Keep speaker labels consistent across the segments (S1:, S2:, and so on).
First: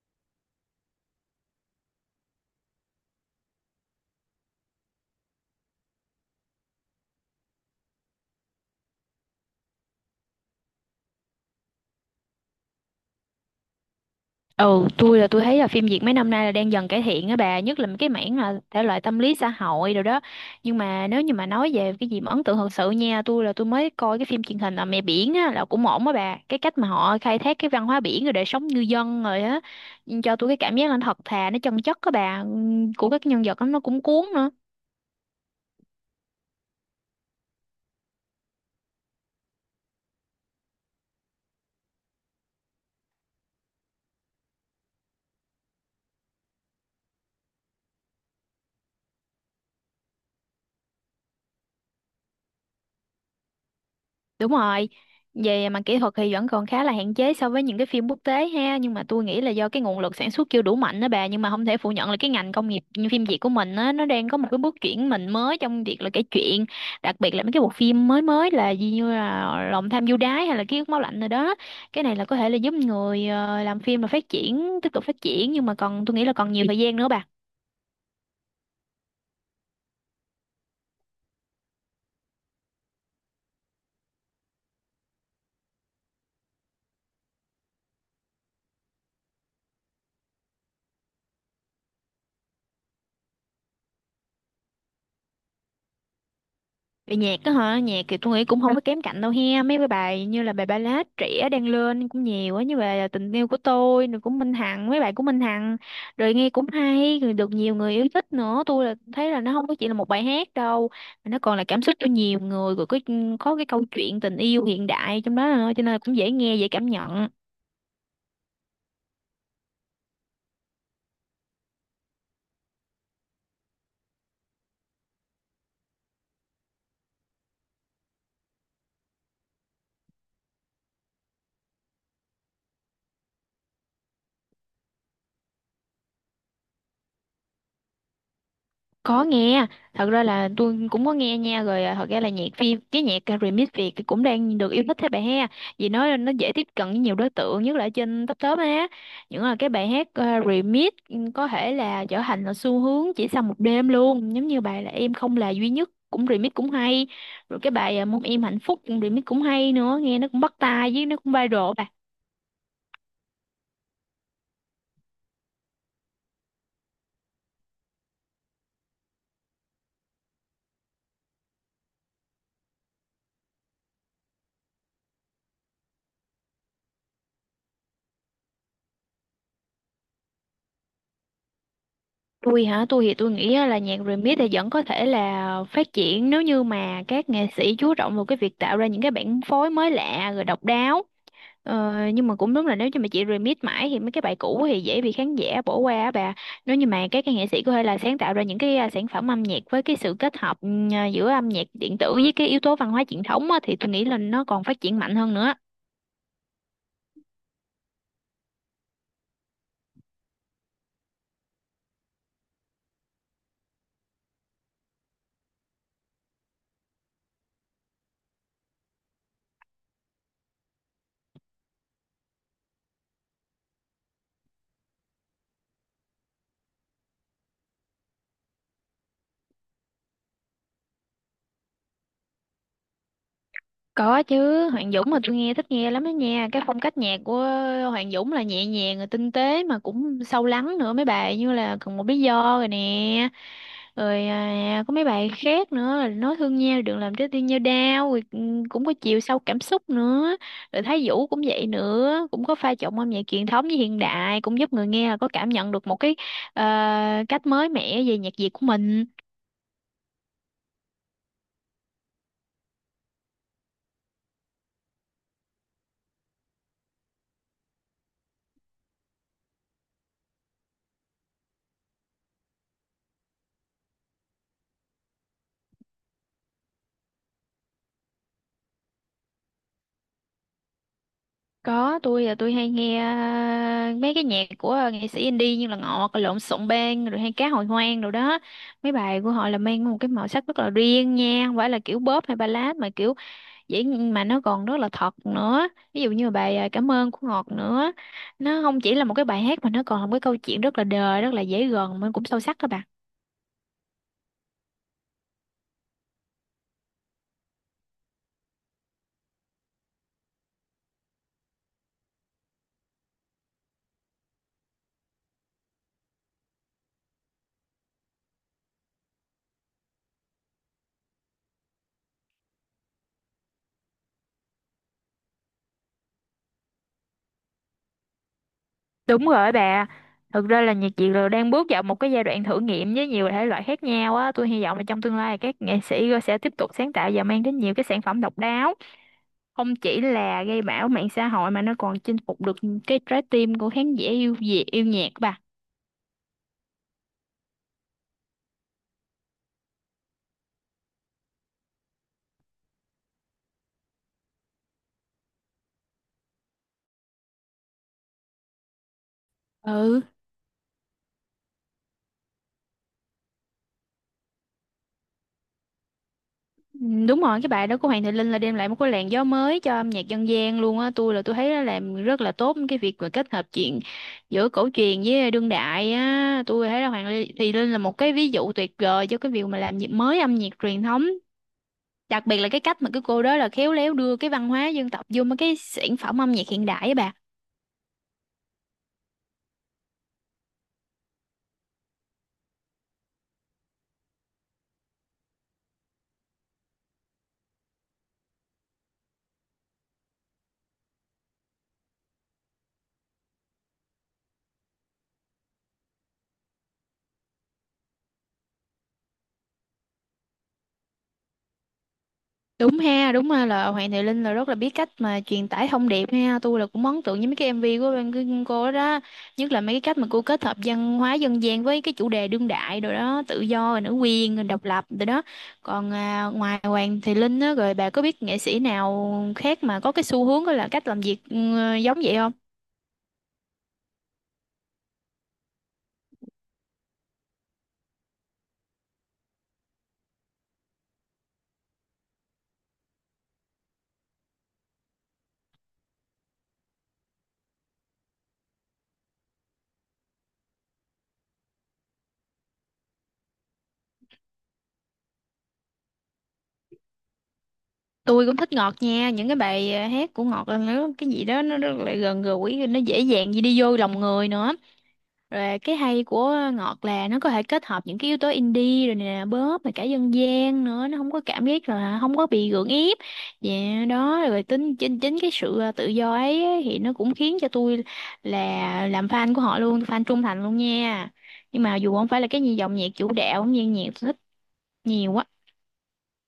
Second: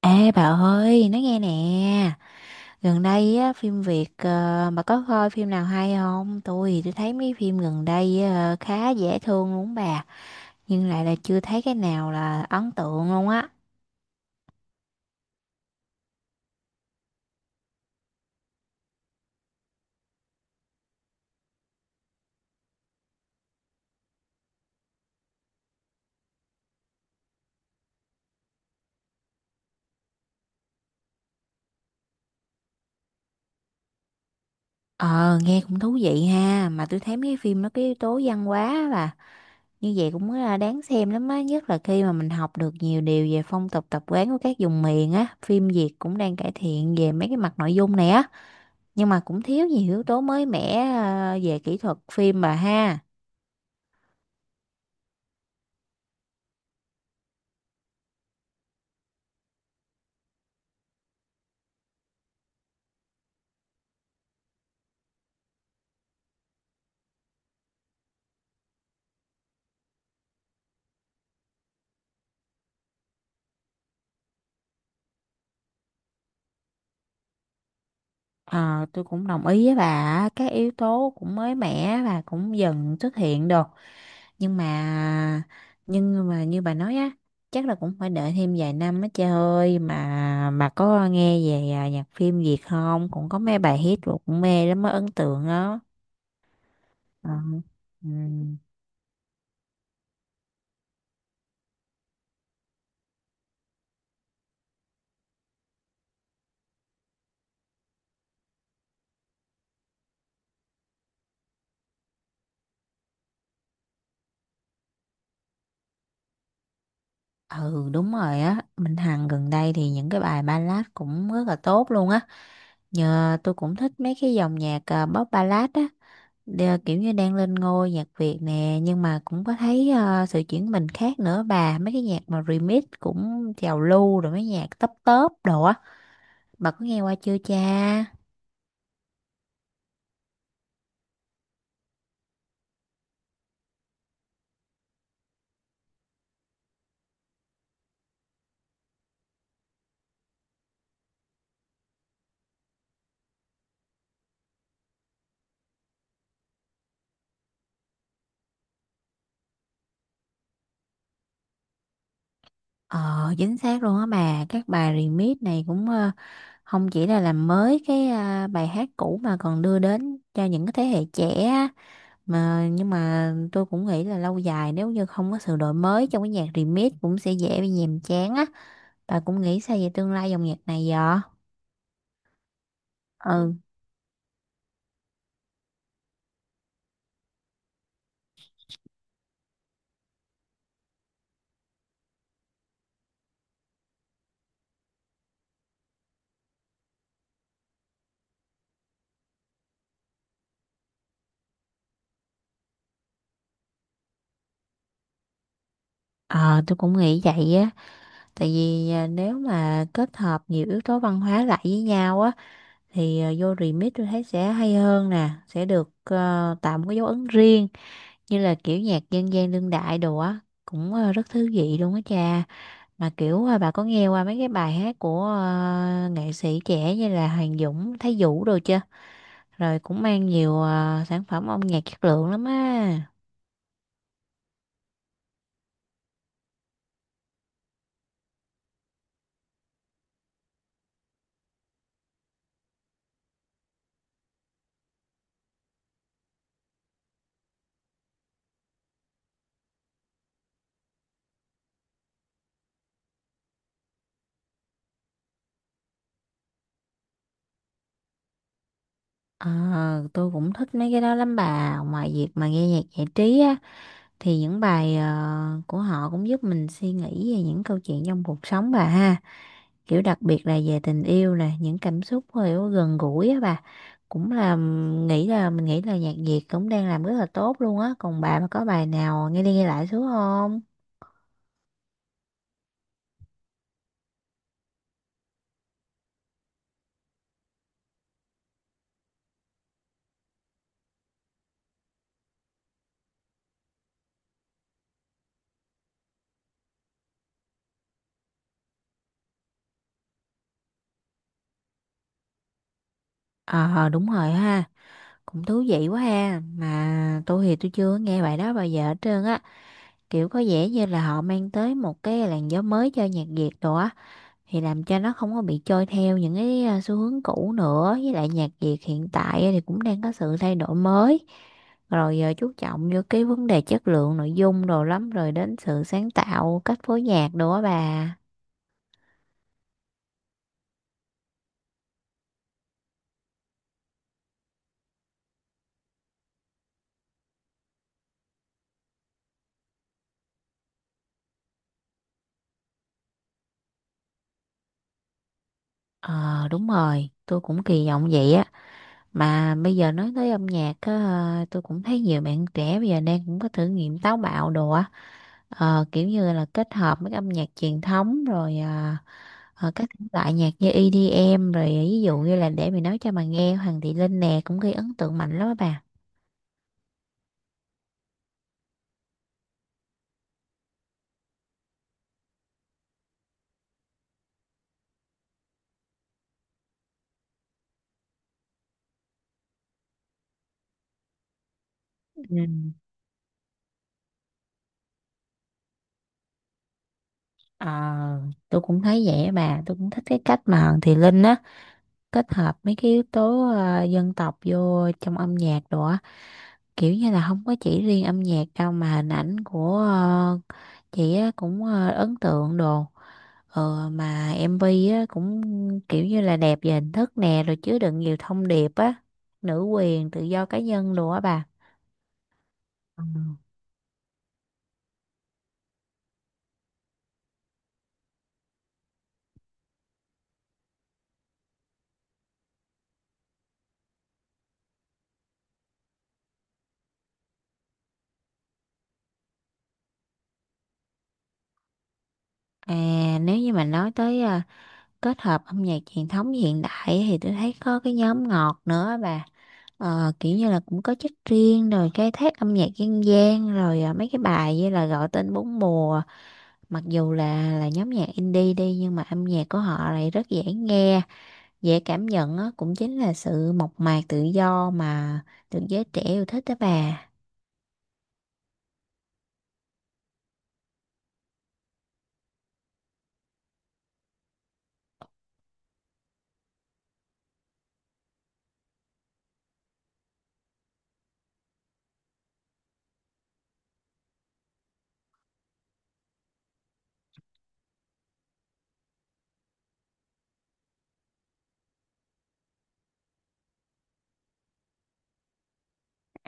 S1: Ê bà ơi, nói nghe nè, gần đây á, phim Việt bà có coi phim nào hay không? Tôi thấy mấy phim gần đây khá dễ thương luôn bà, nhưng lại là chưa thấy cái nào là ấn tượng luôn á.
S2: Ừ, tôi thấy là phim Việt mấy năm nay là đang dần cải thiện á bà, nhất là cái mảng là thể loại tâm lý xã hội rồi đó. Nhưng mà nếu như mà nói về cái gì mà ấn tượng thật sự nha, tôi mới coi cái phim truyền hình là Mẹ Biển á là cũng ổn á bà. Cái cách mà họ khai thác cái văn hóa biển rồi đời sống ngư dân rồi á cho tôi cái cảm giác là nó thật thà, nó chân chất á bà, của các nhân vật đó, nó cũng cuốn nữa.
S1: Ờ, nghe cũng thú vị ha, mà tôi thấy mấy phim nó cái yếu tố văn hóa á bà, như vậy cũng là đáng xem lắm á, nhất là khi mà mình học được nhiều điều về phong tục tập quán của các vùng miền á, phim Việt cũng đang cải thiện về mấy cái mặt nội dung này á. Nhưng mà cũng thiếu nhiều yếu tố mới mẻ về kỹ thuật phim bà ha.
S2: Đúng rồi, về mặt kỹ thuật thì vẫn còn khá là hạn chế so với những cái phim quốc tế ha, nhưng mà tôi nghĩ là do cái nguồn lực sản xuất chưa đủ mạnh đó bà, nhưng mà không thể phủ nhận là cái ngành công nghiệp như phim Việt của mình á, nó đang có một cái bước chuyển mình mới trong việc là kể chuyện, đặc biệt là mấy cái bộ phim mới mới là gì như là Lòng tham du đái hay là Ký ức máu lạnh rồi đó. Cái này là có thể là giúp người làm phim là phát triển, tiếp tục phát triển nhưng mà còn tôi nghĩ là còn nhiều thời gian nữa bà.
S1: Ờ, tôi cũng đồng ý với bà á, các yếu tố cũng mới mẻ và cũng dần xuất hiện được, nhưng mà nhưng mà như bà nói á, chắc là cũng phải đợi thêm vài năm á. Trời ơi, mà bà có nghe về nhạc phim Việt không, cũng có mấy bài hit rồi cũng mê lắm, mới ấn tượng đó.
S2: Về
S1: Ờ,
S2: nhạc đó hả? Nhạc
S1: ừ.
S2: thì tôi nghĩ cũng không có kém cạnh đâu he. Mấy cái bài như là bài ballad trẻ đang lên cũng nhiều á. Như bài Tình yêu của tôi, rồi của Minh Hằng, mấy bài của Minh Hằng. Rồi nghe cũng hay, rồi được nhiều người yêu thích nữa. Tôi là thấy là nó không có chỉ là một bài hát đâu. Mà nó còn là cảm xúc cho nhiều người. Rồi có cái câu chuyện tình yêu hiện đại trong đó nữa. Cho nên là cũng dễ nghe, dễ cảm nhận.
S1: Ừ đúng rồi á, Minh Hằng gần đây thì những cái bài ballad cũng rất là tốt luôn á. Nhờ tôi cũng thích mấy cái dòng nhạc pop ballad á, kiểu như đang lên ngôi nhạc Việt nè, nhưng mà cũng có thấy sự chuyển mình khác nữa bà, mấy cái nhạc mà remix cũng trào lưu, rồi mấy nhạc tấp tớp đồ á, bà có nghe qua chưa cha?
S2: Có nghe. Thật ra là tôi cũng có nghe nha rồi à, thật ra là nhạc phim cái nhạc à, remix Việt thì cũng đang được yêu thích thế bà ha, vì nó dễ tiếp cận với nhiều đối tượng, nhất là ở trên top top á, những là cái bài hát à, remix ừ, có thể là trở thành là xu hướng chỉ sau một đêm luôn, giống như bài là em không là duy nhất cũng remix cũng hay, rồi cái bài à, mong em hạnh phúc cũng remix cũng hay nữa, nghe nó cũng bắt tai với nó cũng viral bà.
S1: Ờ, chính xác luôn á bà, các bài remix này cũng không chỉ là làm mới cái bài hát cũ mà còn đưa đến cho những cái thế hệ trẻ, mà nhưng mà tôi cũng nghĩ là lâu dài nếu như không có sự đổi mới trong cái nhạc remix cũng sẽ dễ bị nhàm chán á. Bà cũng nghĩ sao về tương lai dòng nhạc này vậy?
S2: Tôi hả? Tôi thì tôi nghĩ
S1: Ừ,
S2: á là nhạc remix thì vẫn có thể là phát triển nếu như mà các nghệ sĩ chú trọng vào cái việc tạo ra những cái bản phối mới lạ rồi độc đáo. Ờ, nhưng mà cũng đúng là nếu như mà chị remix mãi thì mấy cái bài cũ thì dễ bị khán giả bỏ qua á bà. Nếu như mà các cái nghệ sĩ có thể là sáng tạo ra những cái à, sản phẩm âm nhạc với cái sự kết hợp giữa âm nhạc điện tử với cái yếu tố văn hóa truyền thống á, thì tôi nghĩ là nó còn phát triển mạnh hơn nữa.
S1: ờ tôi cũng nghĩ vậy á, tại vì nếu mà kết hợp nhiều yếu tố văn hóa lại với nhau á, thì vô remix tôi thấy sẽ hay hơn nè, sẽ được tạo một cái dấu ấn riêng, như là kiểu nhạc dân gian đương đại đồ á, cũng rất thú vị luôn á cha. Mà kiểu bà có nghe qua mấy cái bài hát của nghệ sĩ trẻ như là Hoàng Dũng, Thái Vũ đồ chưa? Rồi cũng mang nhiều sản phẩm âm nhạc chất lượng lắm á.
S2: Có chứ, Hoàng Dũng mà tôi thích nghe lắm đó nha. Cái phong cách nhạc của Hoàng Dũng là nhẹ nhàng rồi tinh tế mà cũng sâu lắng nữa, mấy bài như là còn một lý do rồi nè. Rồi à, có mấy bài khác nữa là nói thương nhau đừng làm trái tim nhau đau rồi ừ, cũng có chiều sâu cảm xúc nữa. Rồi Thái Vũ cũng vậy nữa, cũng có pha trộn âm nhạc truyền thống với hiện đại, cũng giúp người nghe là có cảm nhận được một cái ờ, cách mới mẻ về nhạc Việt của mình.
S1: Ờ, tôi cũng thích mấy cái đó lắm bà. Ngoài việc mà nghe nhạc giải trí á, thì những bài của họ cũng giúp mình suy nghĩ về những câu chuyện trong cuộc sống bà ha. Kiểu đặc biệt là về tình yêu, là những cảm xúc kiểu gần gũi á bà, cũng là m- nghĩ là mình nghĩ là nhạc Việt cũng đang làm rất là tốt luôn á. Còn bà mà có bài nào nghe đi nghe lại xuống không?
S2: Có, tôi là tôi hay nghe à, mấy cái nhạc của à, nghệ sĩ indie như là Ngọt, Lộn Xộn Bang, rồi hay Cá Hồi Hoang rồi đó. Mấy bài của họ là mang một cái màu sắc rất là riêng nha, không phải là kiểu bóp hay ballad mà kiểu dễ, mà nó còn rất là thật nữa. Ví dụ như là bài à, Cảm ơn của Ngọt nữa. Nó không chỉ là một cái bài hát mà nó còn là một cái câu chuyện rất là đời, rất là dễ gần mà cũng sâu sắc các bạn.
S1: Ờ đúng rồi ha, cũng thú vị quá ha, mà tôi chưa nghe bài đó bao giờ hết trơn á. Kiểu có vẻ như là họ mang tới một cái làn gió mới cho nhạc Việt đồ á, thì làm cho nó không có bị trôi theo những cái xu hướng cũ nữa. Với lại nhạc Việt hiện tại thì cũng đang có sự thay đổi mới, rồi chú trọng vô cái vấn đề chất lượng nội dung đồ lắm, rồi đến sự sáng tạo cách phối nhạc đồ á bà.
S2: Đúng rồi bà. Thực ra là nhạc Việt rồi đang bước vào một cái giai đoạn thử nghiệm với nhiều thể loại khác nhau á. Tôi hy vọng là trong tương lai các nghệ sĩ sẽ tiếp tục sáng tạo và mang đến nhiều cái sản phẩm độc đáo. Không chỉ là gây bão mạng xã hội mà nó còn chinh phục được cái trái tim của khán giả yêu Việt, yêu nhạc bà.
S1: Ờ đúng rồi, tôi cũng kỳ vọng vậy á. Mà bây giờ nói tới âm nhạc á, tôi cũng thấy nhiều bạn trẻ bây giờ đang cũng có thử nghiệm táo bạo đồ á, kiểu như là kết hợp với âm nhạc truyền thống rồi các
S2: Ừ.
S1: thể loại nhạc như EDM rồi ví dụ như là để mình nói cho bà nghe Hoàng Thị Linh nè, cũng gây ấn tượng mạnh lắm á bà.
S2: Ừ, đúng rồi, cái bài đó của Hoàng Thị Linh là đem lại một cái làn gió mới cho âm nhạc dân gian luôn á. Tôi là tôi thấy nó làm rất là tốt cái việc mà kết hợp chuyện giữa cổ truyền với đương đại á. Tôi thấy là Thị Linh là một cái ví dụ tuyệt vời cho cái việc mà làm nhịp mới âm nhạc truyền thống.
S1: Ừ.
S2: Đặc biệt là cái cách mà cái cô đó là khéo léo đưa cái văn hóa dân tộc vô mấy cái sản phẩm âm nhạc hiện đại á bà.
S1: Ờ, tôi cũng thấy vậy á bà, tôi cũng thích cái cách mà Hoàng Thị Linh á kết hợp mấy cái yếu tố dân tộc vô trong âm nhạc đồ á, kiểu như là không có chỉ riêng âm nhạc đâu mà hình ảnh của chị á cũng ấn tượng đồ. Ờ mà MV á cũng kiểu như là đẹp về hình thức nè, rồi chứa đựng nhiều thông điệp á, nữ quyền, tự do cá nhân đồ á bà. Ừ.
S2: Đúng ha là Hoàng Thị Linh là rất là biết cách mà truyền tải thông điệp ha. Tôi là cũng ấn tượng với mấy cái MV của bên cô đó. Nhất là mấy cái cách mà cô kết hợp văn hóa dân gian với cái chủ đề đương đại rồi đó, tự do, rồi nữ quyền, rồi độc lập rồi đó. Còn à, ngoài Hoàng Thị Linh á, rồi bà có biết nghệ sĩ nào khác mà có cái xu hướng đó là cách làm việc giống vậy không?
S1: À, nếu như mà nói tới kết hợp âm nhạc truyền thống với hiện đại ấy, thì tôi thấy có cái nhóm Ngọt nữa á bà. Ờ, kiểu như là cũng có chất riêng, rồi cái thác âm nhạc dân gian, rồi mấy cái bài như là Gọi Tên Bốn Mùa, mặc dù là nhóm nhạc indie đi nhưng mà âm nhạc của họ lại rất dễ nghe, dễ cảm nhận á, cũng chính là sự mộc mạc tự do mà được giới trẻ yêu thích đó bà.
S2: Tôi cũng thích Ngọt nha, những cái bài à, hát của Ngọt là nó cái gì đó nó rất là gần gũi, nó dễ dàng gì đi vô lòng người nữa. Rồi cái hay của Ngọt là nó có thể kết hợp những cái yếu tố indie rồi nè, bóp mà cả dân gian nữa, nó không có cảm giác là không có bị gượng ép. Dạ đó, rồi tính chính chính cái sự à, tự do ấy thì nó cũng khiến cho tôi là làm fan của họ luôn, fan trung thành luôn nha. Nhưng mà dù không phải là cái gì dòng nhạc chủ đạo, nhưng nhạc tôi thích nhiều quá.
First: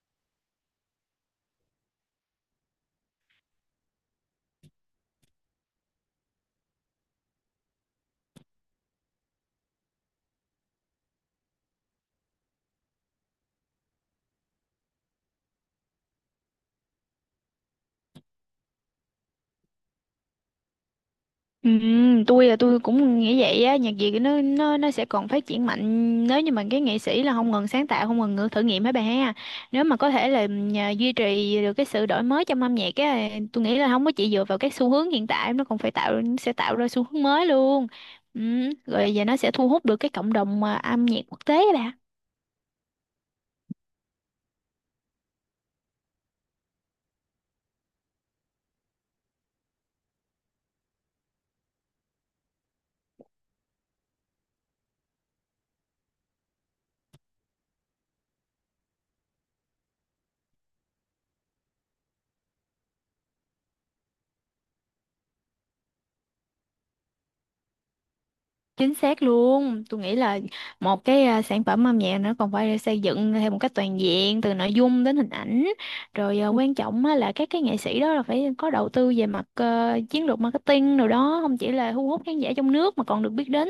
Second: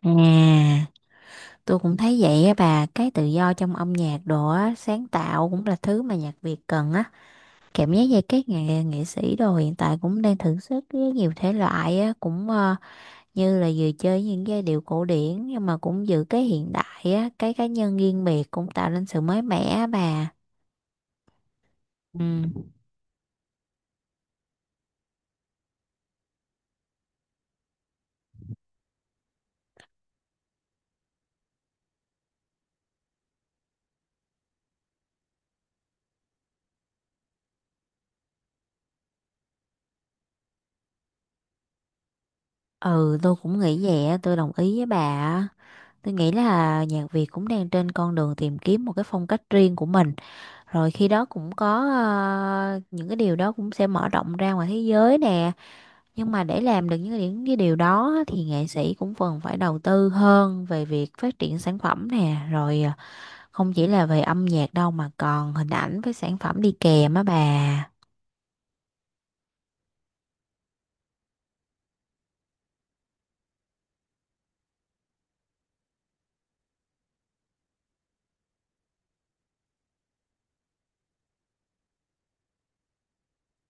S1: À tôi cũng thấy vậy á bà, cái tự do trong âm nhạc đồ á, sáng tạo cũng là thứ mà nhạc Việt cần á. Cảm giác như các nghệ nghệ sĩ đồ hiện tại cũng đang thử sức với nhiều thể loại á, cũng như là vừa chơi những giai điệu cổ điển nhưng mà cũng giữ cái hiện đại á, cái cá nhân riêng biệt cũng tạo nên sự mới mẻ á bà.
S2: Ừ, tôi là
S1: Ừ,
S2: tôi cũng nghĩ vậy á, nhạc Việt nó sẽ còn phát triển mạnh nếu như mà cái nghệ sĩ là không ngừng sáng tạo, không ngừng thử nghiệm hả bà ha. Nếu mà có thể là nhà, duy trì được cái sự đổi mới trong âm nhạc á, tôi nghĩ là không có chỉ dựa vào các xu hướng hiện tại, nó còn phải sẽ tạo ra xu hướng mới luôn, ừ, rồi giờ nó sẽ thu hút được cái cộng đồng mà âm nhạc quốc tế á bà.
S1: ừ tôi cũng nghĩ vậy á, tôi đồng ý với bà á. Tôi nghĩ là nhạc Việt cũng đang trên con đường tìm kiếm một cái phong cách riêng của mình. Rồi khi đó cũng có những cái điều đó cũng sẽ mở rộng ra ngoài thế giới nè. Nhưng mà để làm được những cái điều đó á, thì nghệ sĩ cũng cần phải đầu tư hơn về việc phát triển sản phẩm nè. Rồi không chỉ là về âm nhạc đâu mà còn hình ảnh với sản phẩm đi kèm á bà.
S2: Chính xác luôn, tôi nghĩ là một cái à, sản phẩm âm nhạc nó còn phải được xây dựng theo một cách toàn diện từ nội dung đến hình ảnh, rồi à, ừ, quan trọng á là các cái nghệ sĩ đó là phải có đầu tư về mặt chiến lược marketing rồi đó, không chỉ là thu hút khán giả trong nước mà còn được biết đến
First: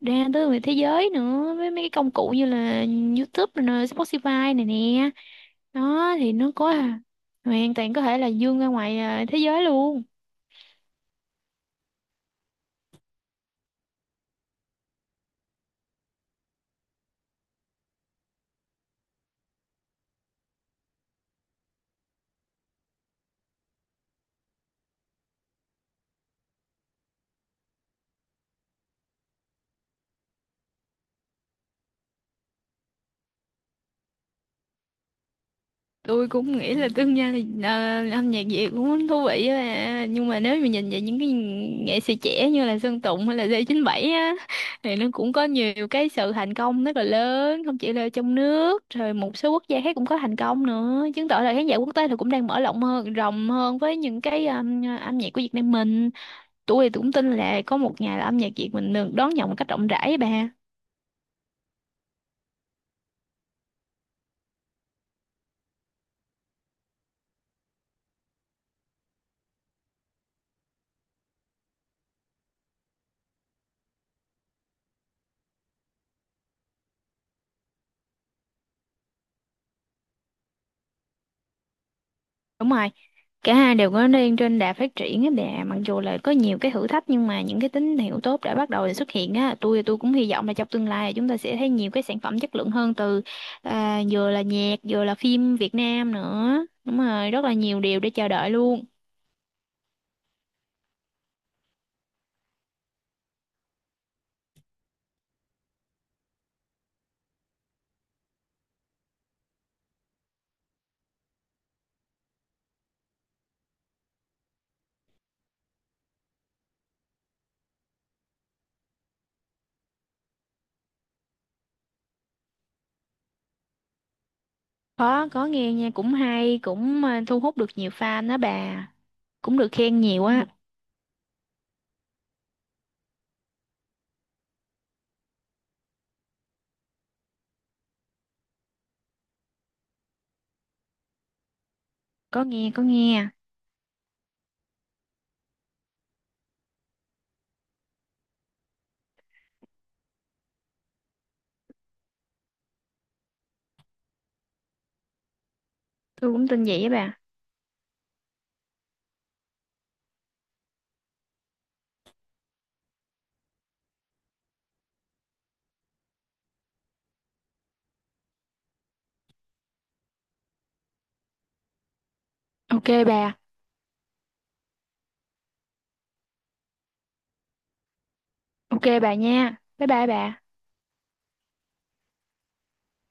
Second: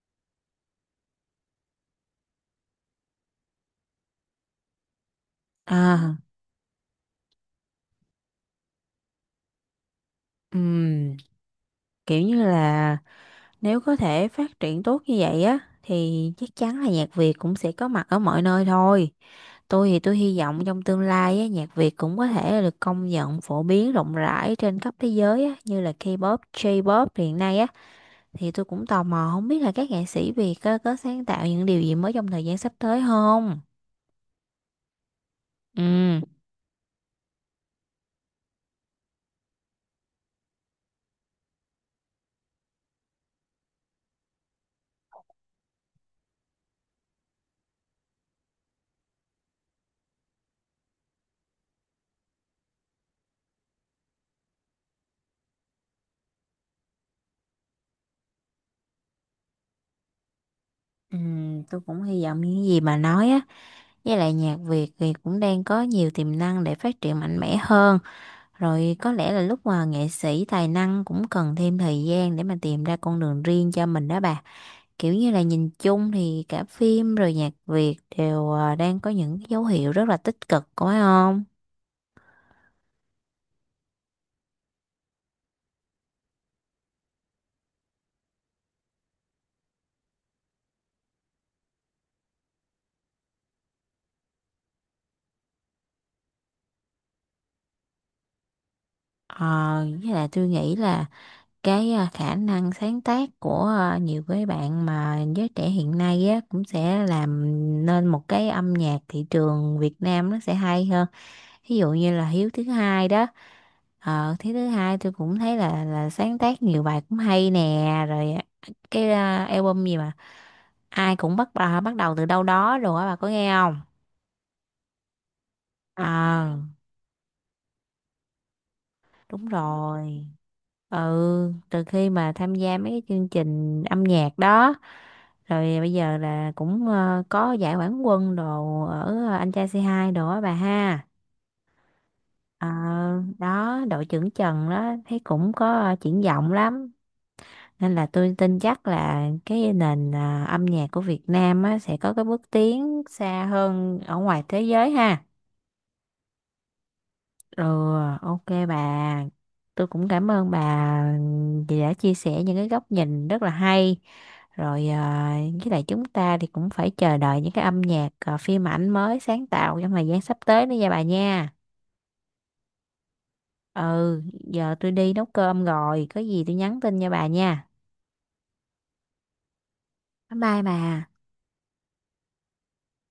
S2: ra tới người thế giới nữa, với mấy cái công cụ như là YouTube rồi nè, Spotify này nè, đó
S1: À,
S2: thì nó có à, hoàn toàn có thể là dương ra ngoài à, thế giới luôn.
S1: ừm, kiểu như là nếu có thể phát triển tốt như vậy á thì chắc chắn là nhạc Việt cũng sẽ có mặt ở mọi nơi thôi. Tôi hy vọng trong tương lai á, nhạc Việt cũng có thể là được công nhận phổ biến rộng rãi trên khắp thế giới á, như là K-pop, J-pop hiện nay á. Thì tôi cũng tò mò không biết là các nghệ sĩ Việt á, có sáng tạo những điều gì mới trong thời gian sắp tới không? Ừ,
S2: Tôi cũng nghĩ là tương lai là ờ, âm nhạc Việt cũng thú vị á, nhưng mà nếu mà nhìn về những cái nghệ sĩ trẻ như là Sơn Tùng hay là D97 á, thì nó cũng có nhiều cái sự thành công rất là lớn, không chỉ là trong nước rồi một số quốc gia khác cũng có thành công nữa, chứng tỏ là khán giả quốc tế thì cũng đang mở rộng hơn với những cái âm nhạc của Việt Nam mình. Tôi thì cũng tin là có một ngày là âm nhạc Việt mình được đón nhận một cách rộng rãi á bà.
S1: ừ, tôi cũng hy vọng những gì bà nói á, với lại nhạc Việt thì cũng đang có nhiều tiềm năng để phát triển mạnh mẽ hơn. Rồi có lẽ là lúc mà nghệ sĩ tài năng cũng cần thêm thời gian để mà tìm ra con đường riêng cho mình đó bà. Kiểu như là nhìn chung thì cả phim rồi nhạc Việt đều đang có những cái dấu hiệu rất là tích cực, có phải không?
S2: Đúng rồi, cả hai đều có đang trên đà phát triển á bà, mặc dù là có nhiều cái thử thách nhưng mà những cái tín hiệu tốt đã bắt đầu xuất hiện á, tôi cũng hy vọng là trong tương lai là chúng ta sẽ thấy nhiều cái sản phẩm chất lượng hơn từ à, vừa là nhạc, vừa là phim Việt Nam nữa. Đúng rồi, rất là nhiều điều để chờ đợi luôn.
S1: Ờ, với lại tôi nghĩ là cái khả năng sáng tác của nhiều cái bạn mà giới trẻ hiện nay á cũng sẽ làm nên một cái âm nhạc thị trường Việt Nam nó sẽ hay hơn. Ví dụ như là Hiếu Thứ Hai đó, ờ thế Thứ Hai tôi cũng thấy là sáng tác nhiều bài cũng hay nè, rồi cái album gì mà ai cũng bắt đầu từ đâu đó rồi á, bà có nghe không?
S2: Có nghe nha,
S1: Ờ
S2: cũng hay, cũng à, thu hút được nhiều fan đó bà,
S1: đúng
S2: cũng được khen nhiều
S1: rồi,
S2: á.
S1: ừ, từ khi mà tham gia mấy cái chương trình âm nhạc đó, rồi bây giờ là cũng có giải quán quân đồ ở Anh Trai C2 đồ á bà ha.
S2: Có
S1: Ờ,
S2: nghe, có nghe.
S1: đó đội trưởng Trần đó thấy cũng có triển vọng lắm, nên là tôi tin chắc là cái nền âm nhạc của Việt Nam á, sẽ có cái bước tiến xa hơn ở ngoài thế giới ha.
S2: Tôi cũng tin vậy á bà.
S1: Ừ, ok bà. Tôi cũng cảm ơn bà vì đã chia sẻ những cái góc nhìn rất là hay. Rồi à, với lại chúng ta thì cũng phải chờ đợi những cái âm nhạc phim ảnh mới sáng tạo trong thời gian sắp tới nữa nha bà nha.
S2: Ok bà,
S1: Ừ, giờ tôi đi nấu cơm rồi, có gì tôi nhắn tin cho bà nha.
S2: ok bà nha. Bye bye bà.
S1: Bye bye bà.